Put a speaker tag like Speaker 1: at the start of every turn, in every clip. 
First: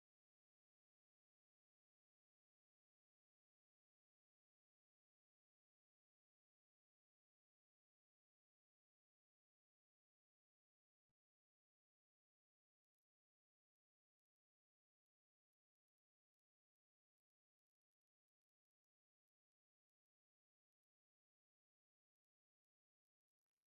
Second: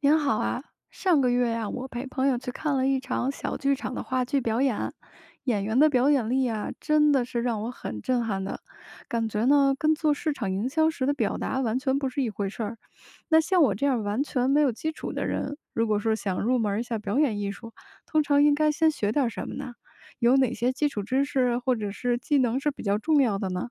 Speaker 1: 您好啊，上个月呀、我陪朋友去看了一场小剧场的话剧表演，演员的表演力啊，真的是让我很震撼的，感觉呢跟做市场营销时的表达完全不是一回事儿。那像我这样完全没有基础的人，如果说想入门一下表演艺术，通常应该先学点什么呢？有哪些基础知识或者是技能是比较重要的呢？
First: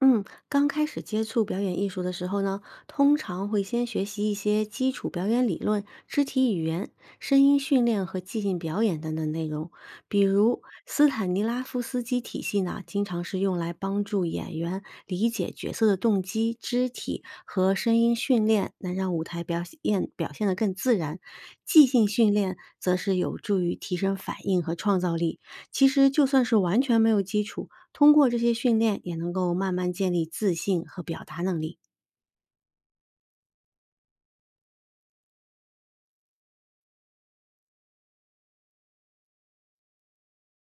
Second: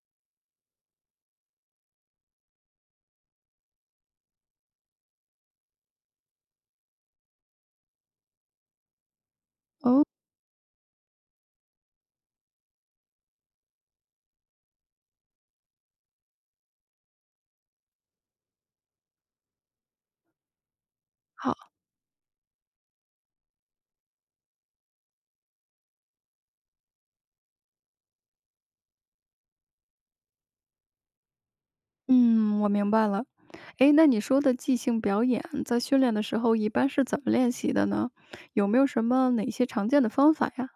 Speaker 2: 嗯，刚开始接触表演艺术的时候呢，通常会先学习一些基础表演理论、肢体语言、声音训练和即兴表演等等内容。
Speaker 1: 哦，
Speaker 2: 比如斯坦尼拉夫斯基体系呢，经常是用来帮助演员理解角色的动机、肢体和声音训练，能让舞台表现得更自然。
Speaker 1: 好。
Speaker 2: 即兴训练则是有助于提升反应和创造力。其实就算是完全没有基础，通过这些训练也能够慢慢建立自信和表达能力。
Speaker 1: 嗯，我明白了。诶，那你说的即兴表演，在训练的时候一般是怎么练习的呢？有没有什么哪些常见的方法呀？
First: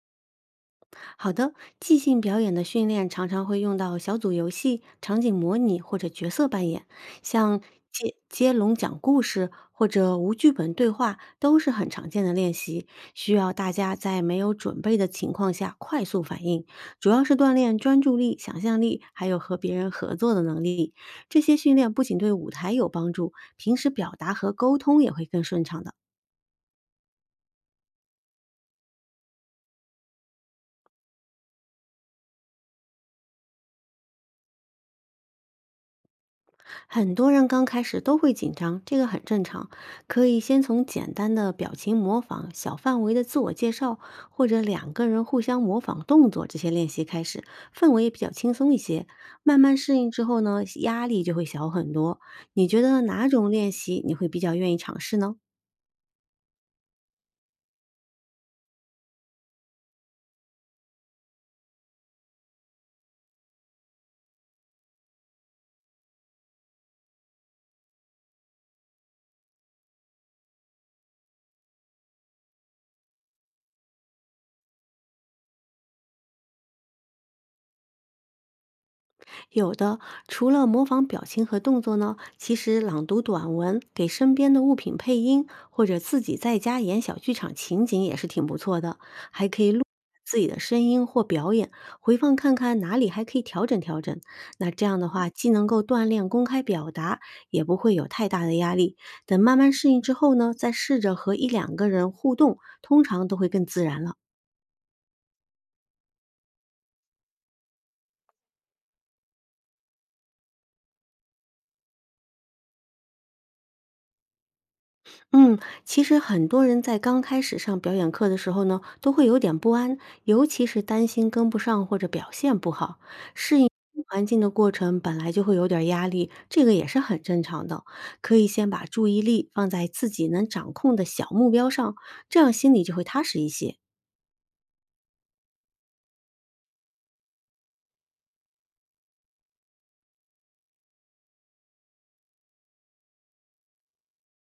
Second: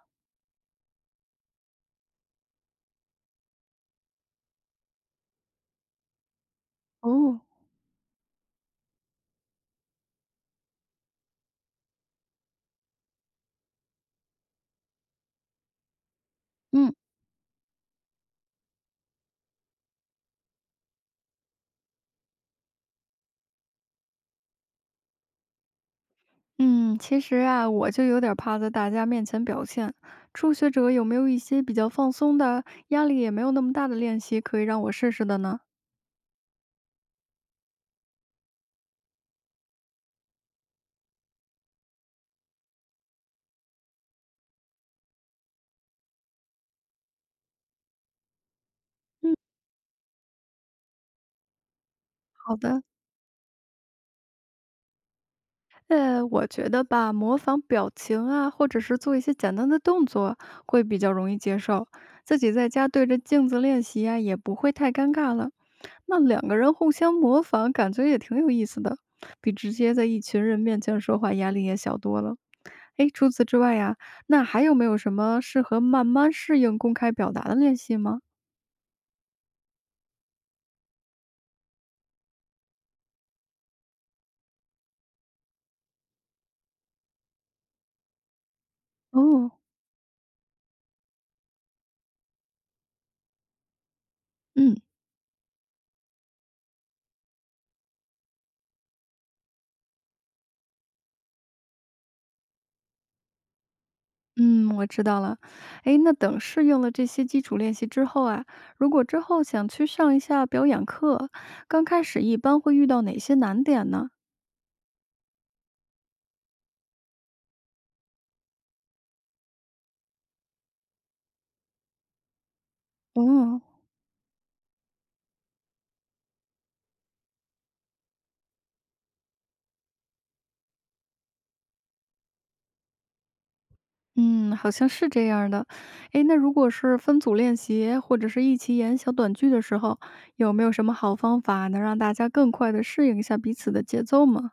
Speaker 2: 好的，即兴表演的训练常常会用到小组游戏、场景模拟或者角色扮演，
Speaker 1: 哦，
Speaker 2: 像接龙讲故事或者无剧本对话都是很常见的练习，需要大家在没有准备的情况下快速反应，
Speaker 1: 嗯，
Speaker 2: 主要是锻炼专注力、想象力，还有和别人合作的能力。这些训练不仅对舞台有帮助，平时表达和沟通也会更顺畅的。
Speaker 1: 嗯，其实啊，我就有点怕在大家面前表现。初学者有没有一些比较放松的、压力也没有那么大的练习可以让我试试的呢？
Speaker 2: 很多人刚开始都会紧张，这个很正常。可以先从简单的表情模仿、小范围的自我介绍，或者两个人互相模仿动作这些练习开始，氛围也比较轻松一些。慢慢适应之后呢，压力就会小很多。
Speaker 1: 好
Speaker 2: 你觉
Speaker 1: 的，
Speaker 2: 得哪种练习你会比较愿意尝试呢？
Speaker 1: 我觉得吧，模仿表情啊，或者是做一些简单的动作，会比较容易接受。自己在家对着镜子练习啊，也不会太尴尬了。那两个人互相模仿，感觉也挺有意思的，比直接在一群人面前说话压力也小多了。诶，除此之外呀，那还有没有什么适合慢慢适应公开表达的练习吗？
Speaker 2: 有的，除了模仿表情和动作呢，其实朗读短文、给身边的物品配音，或者自己在家演小剧场情景也是挺不错的。
Speaker 1: 哦，
Speaker 2: 自己的声音或表演，回放看看哪里还可以调整。那
Speaker 1: 嗯
Speaker 2: 这样的话，既能够锻炼公开表达，也不会有太大的压力。等慢慢适应之后呢，再试着和一两个人互动，通常都会更自然了。
Speaker 1: 嗯，我知道了。诶，那等适应了这些基础练习之后啊，如果之后想去上一下表演课，刚开始一般会遇到哪些难点呢？
Speaker 2: 嗯，其实很多人在刚开始上表演课的时候呢，都会有点不安，尤其是担心跟不上或者表现不好。
Speaker 1: 哦，
Speaker 2: 环境的过程本来就会有点儿压力，这个也是很正常的。可以先把注意力放在自己能掌控的小目标上，这样心里就会踏实一些。
Speaker 1: 嗯，好像是这样儿的。诶，那如果是分组练习或者是一起演小短剧的时候，有没有什么好方法能让大家更快的适应一下彼此的节奏吗？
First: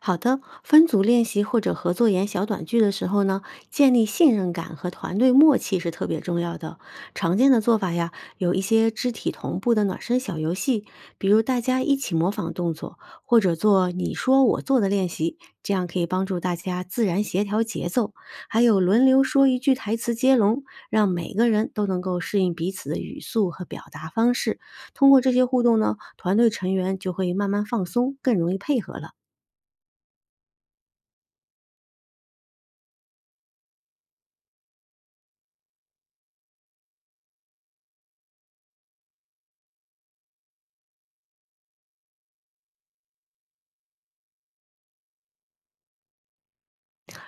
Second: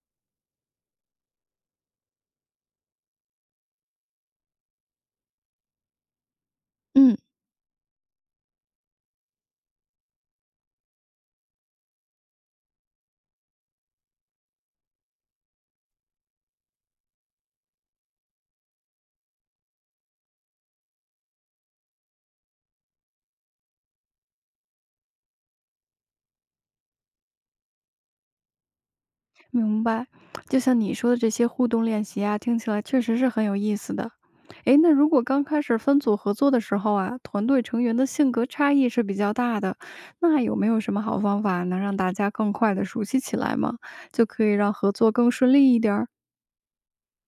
Speaker 2: 好的，分组练习或者合作演小短剧的时候呢，建立信任感和团队默契是特别重要的。
Speaker 1: 嗯，
Speaker 2: 常见的做法呀，有一些肢体同步的暖身小游戏，比如大家一起模仿动作，或者做你说我做的练习，这样可以帮助大家自然协调节奏。还有轮流说一句台词接龙，让每个人都能够适应彼此的语速和表达方式。通过这些互动呢，团队成员就会慢慢放松，更容易配合了。
Speaker 1: 明白，就像你说的这些互动练习啊，听起来确实是很有意思的。诶，那如果刚开始分组合作的时候啊，团队成员的性格差异是比较大的，那有没有什么好方法能让大家更快的熟悉起来吗？就可以让合作更顺利一点儿？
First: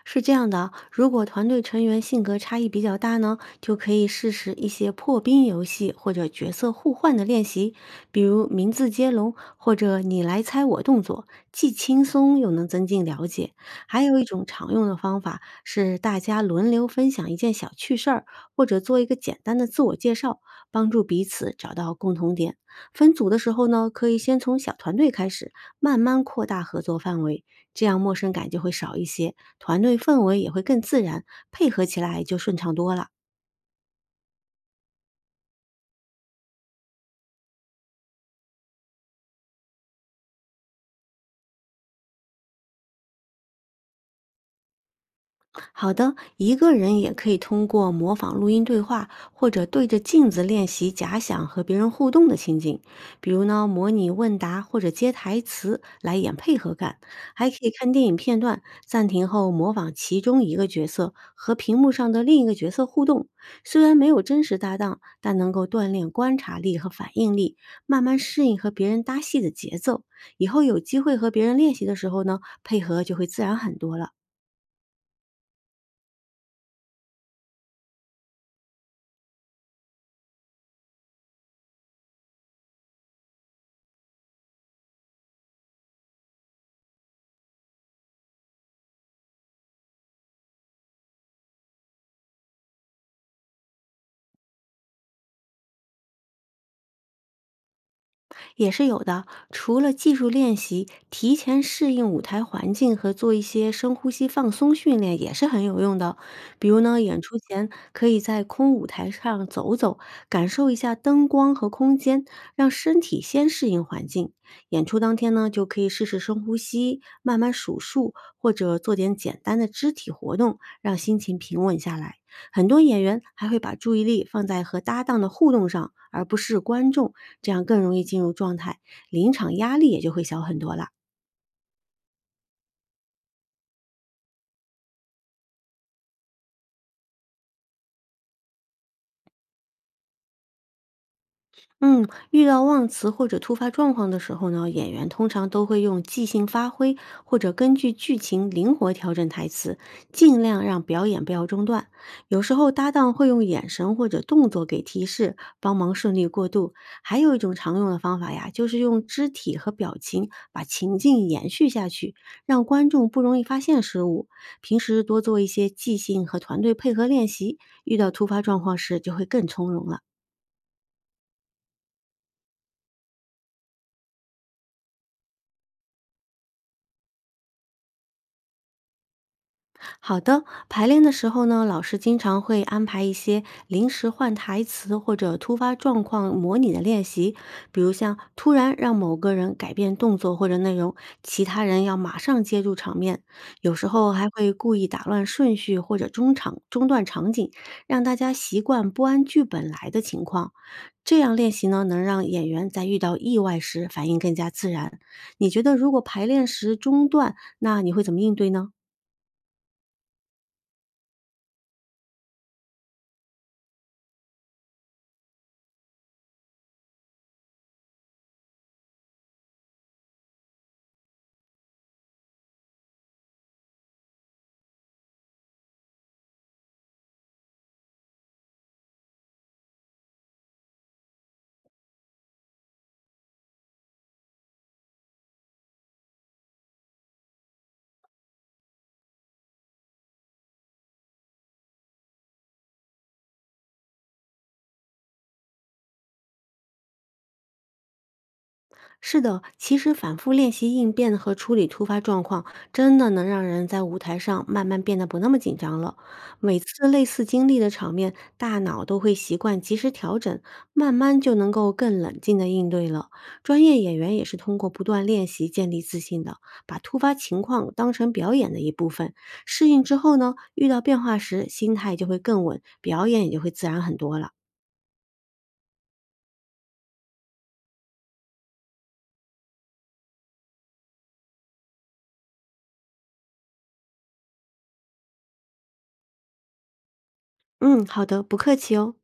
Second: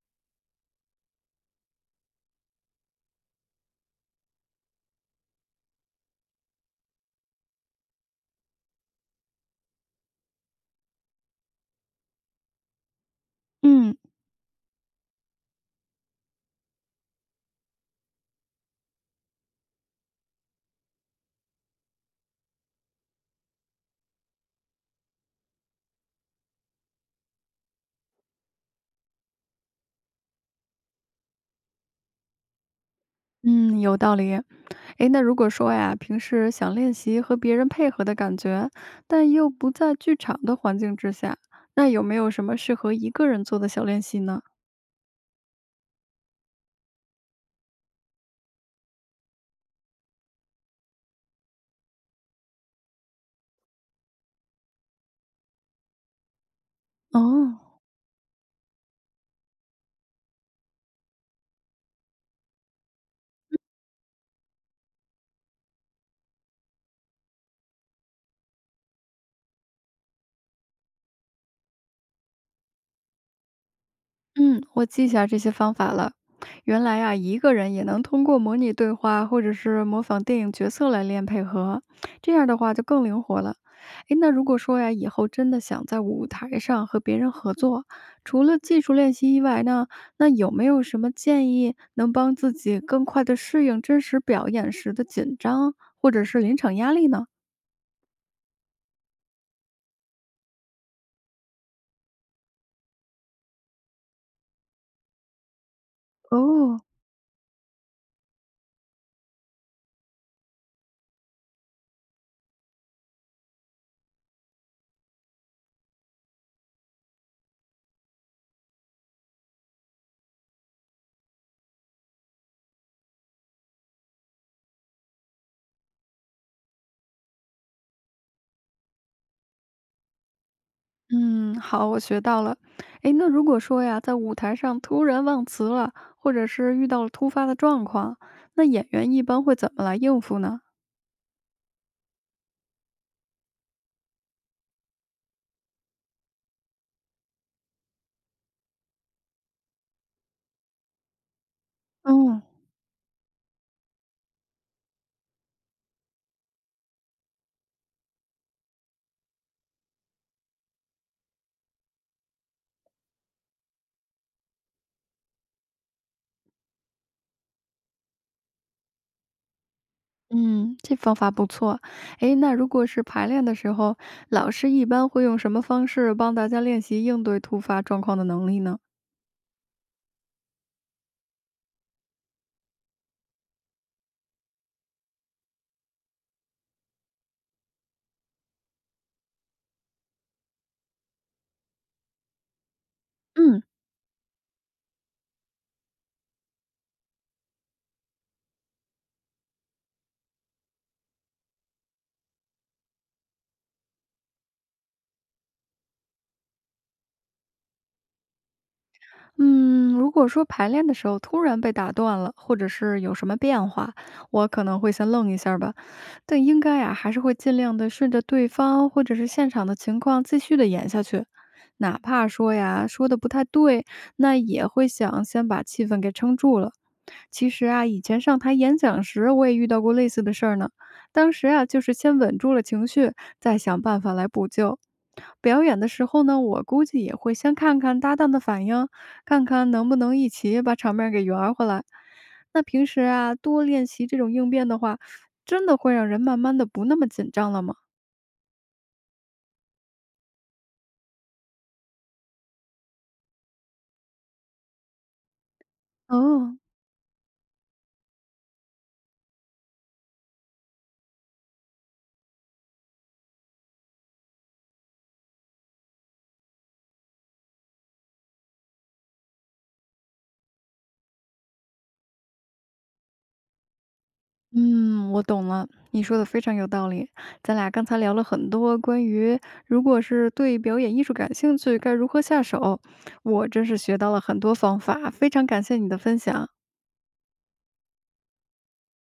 Speaker 2: 是这样的啊，如果团队成员性格差异比较大呢，就可以试试一些破冰游戏或者角色互换的练习，比如名字接龙或者你来猜我动作，既轻松又能增进了解。
Speaker 1: 嗯
Speaker 2: 还有一种常用的方法是大家轮流分享一件小趣事儿，或者做一个简单的自我介绍，帮助彼此找到共同点。分组的时候呢，可以先从小团队开始，慢慢扩大合作范围，这样陌生感就会少一些。团队氛围也会更自然，配合起来就顺畅多了。
Speaker 1: 嗯，有道理。诶，那如果说呀，平时想练习和别人配合的感觉，但又不在剧场的环境之下，那有没有什么适合一个人做的小练习呢？
Speaker 2: 好的，一个人也可以通过模仿录音对话，或者对着镜子练习假想和别人互动的情景，比如呢，模拟问答或者接台词来演配合感。还可
Speaker 1: 哦，
Speaker 2: 以看电影片段，暂停后模仿其中一个角色和屏幕上的另一个角色互动。虽然没有真实搭档，但能够锻炼观察力和反应力，慢慢适应和别人搭戏的节奏。以后有机会和别人练习的时候呢，配合就会自然很多了。
Speaker 1: 嗯，我记下这些方法了。原来啊，一个人也能通过模拟对话或者是模仿电影角色来练配合，这样的话就更灵活了。诶，那如果说呀，以后真的想在舞台上和别人合作，除了技术练习以外呢，那有没有什么建议能帮自己更快的适应真实表演时的紧张或者是临场压力呢？
Speaker 2: 也是有的。除了技术练习，提前适应舞台环境和做一些深呼吸放松训练也是很有用的。比
Speaker 1: 哦，
Speaker 2: 如呢，演出前可以在空舞台上走走，感受一下灯光和空间，让身体先适应环境。演出当天呢，就可以试试深呼吸，慢慢数数，或者做点简单的肢体活动，让心情平稳下来。很多演员还会把注意力放在和搭档的互动上，而不是观众，这样更容易进入状态，临场压力也就会小很多了。
Speaker 1: 嗯，好，我学到了。诶，那如果说呀，在舞台上突然忘词了，或者是遇到了突发的状况，那演员一般会怎么来应付呢？
Speaker 2: 嗯，遇到忘词或者突发状况的时候呢，演员通常都会用即兴发挥，或者根据剧情灵活调整台词，尽量让表演不要中断。有
Speaker 1: 嗯，
Speaker 2: 时候搭档会用眼神或者动作给提示，帮忙顺利过渡。还有一种常用的方法呀，就是用肢体和表情把情境延续下去，让观众不容易发现失误。平时多做一些即兴和团队配合练习，遇到突发状况时就会更从容了。
Speaker 1: 嗯，这方法不错。诶，那如果是排练的时候，老师一般会用什么方式帮大家练习应对突发状况的能力呢？
Speaker 2: 好的，排练的时候呢，老师经常会安排一些临时换台词或者突发状况模拟的练习，比如像突然让某个人改变动作或者内容，其他人要马上接住场面。
Speaker 1: 嗯。
Speaker 2: 有时候还会故意打乱顺序或者中场中断场景，让大家习惯不按剧本来的情况。这样练习呢，能让演员在遇到意外时反应更加自然。你觉得如果排练时中断，那你会怎么应对呢？
Speaker 1: 嗯，如果说排练的时候突然被打断了，或者是有什么变化，我可能会先愣一下儿吧。但应该呀，还是会尽量的顺着对方或者是现场的情况继续的演下去，哪怕说呀说的不太对，那也会想先把气氛给撑住了。其实啊，以前上台演讲时，我也遇到过类似的事儿呢。当时啊，就是先稳住了情绪，再想办法来补救。表演的时候呢，我估计也会先看看搭档的反应，看看能不能一起把场面儿给圆回来。那平时啊，多练习这种应变的话，真的会让人慢慢的不那么紧张了吗？
Speaker 2: 是的，其实反复练习应变和处理突发状况，真的能让人在舞台上慢慢变得不那么紧张了。
Speaker 1: 哦，
Speaker 2: 每次类似经历的场面，大脑都会习惯及时调整，慢慢就能够更冷静的应对了。专业演员也是通过不断练习建立自信的，把突发情况当成表演的一部分。适应之后呢，遇到变化时心态就会更稳，表演也就会自然很多了。
Speaker 1: 嗯，我懂了，你说的非常有道理。咱俩刚才聊了很多关于如果是对表演艺术感兴趣，该如何下手。我真是学到了很多方法，非常感谢你的分享。
Speaker 2: 嗯，好的，不客气哦。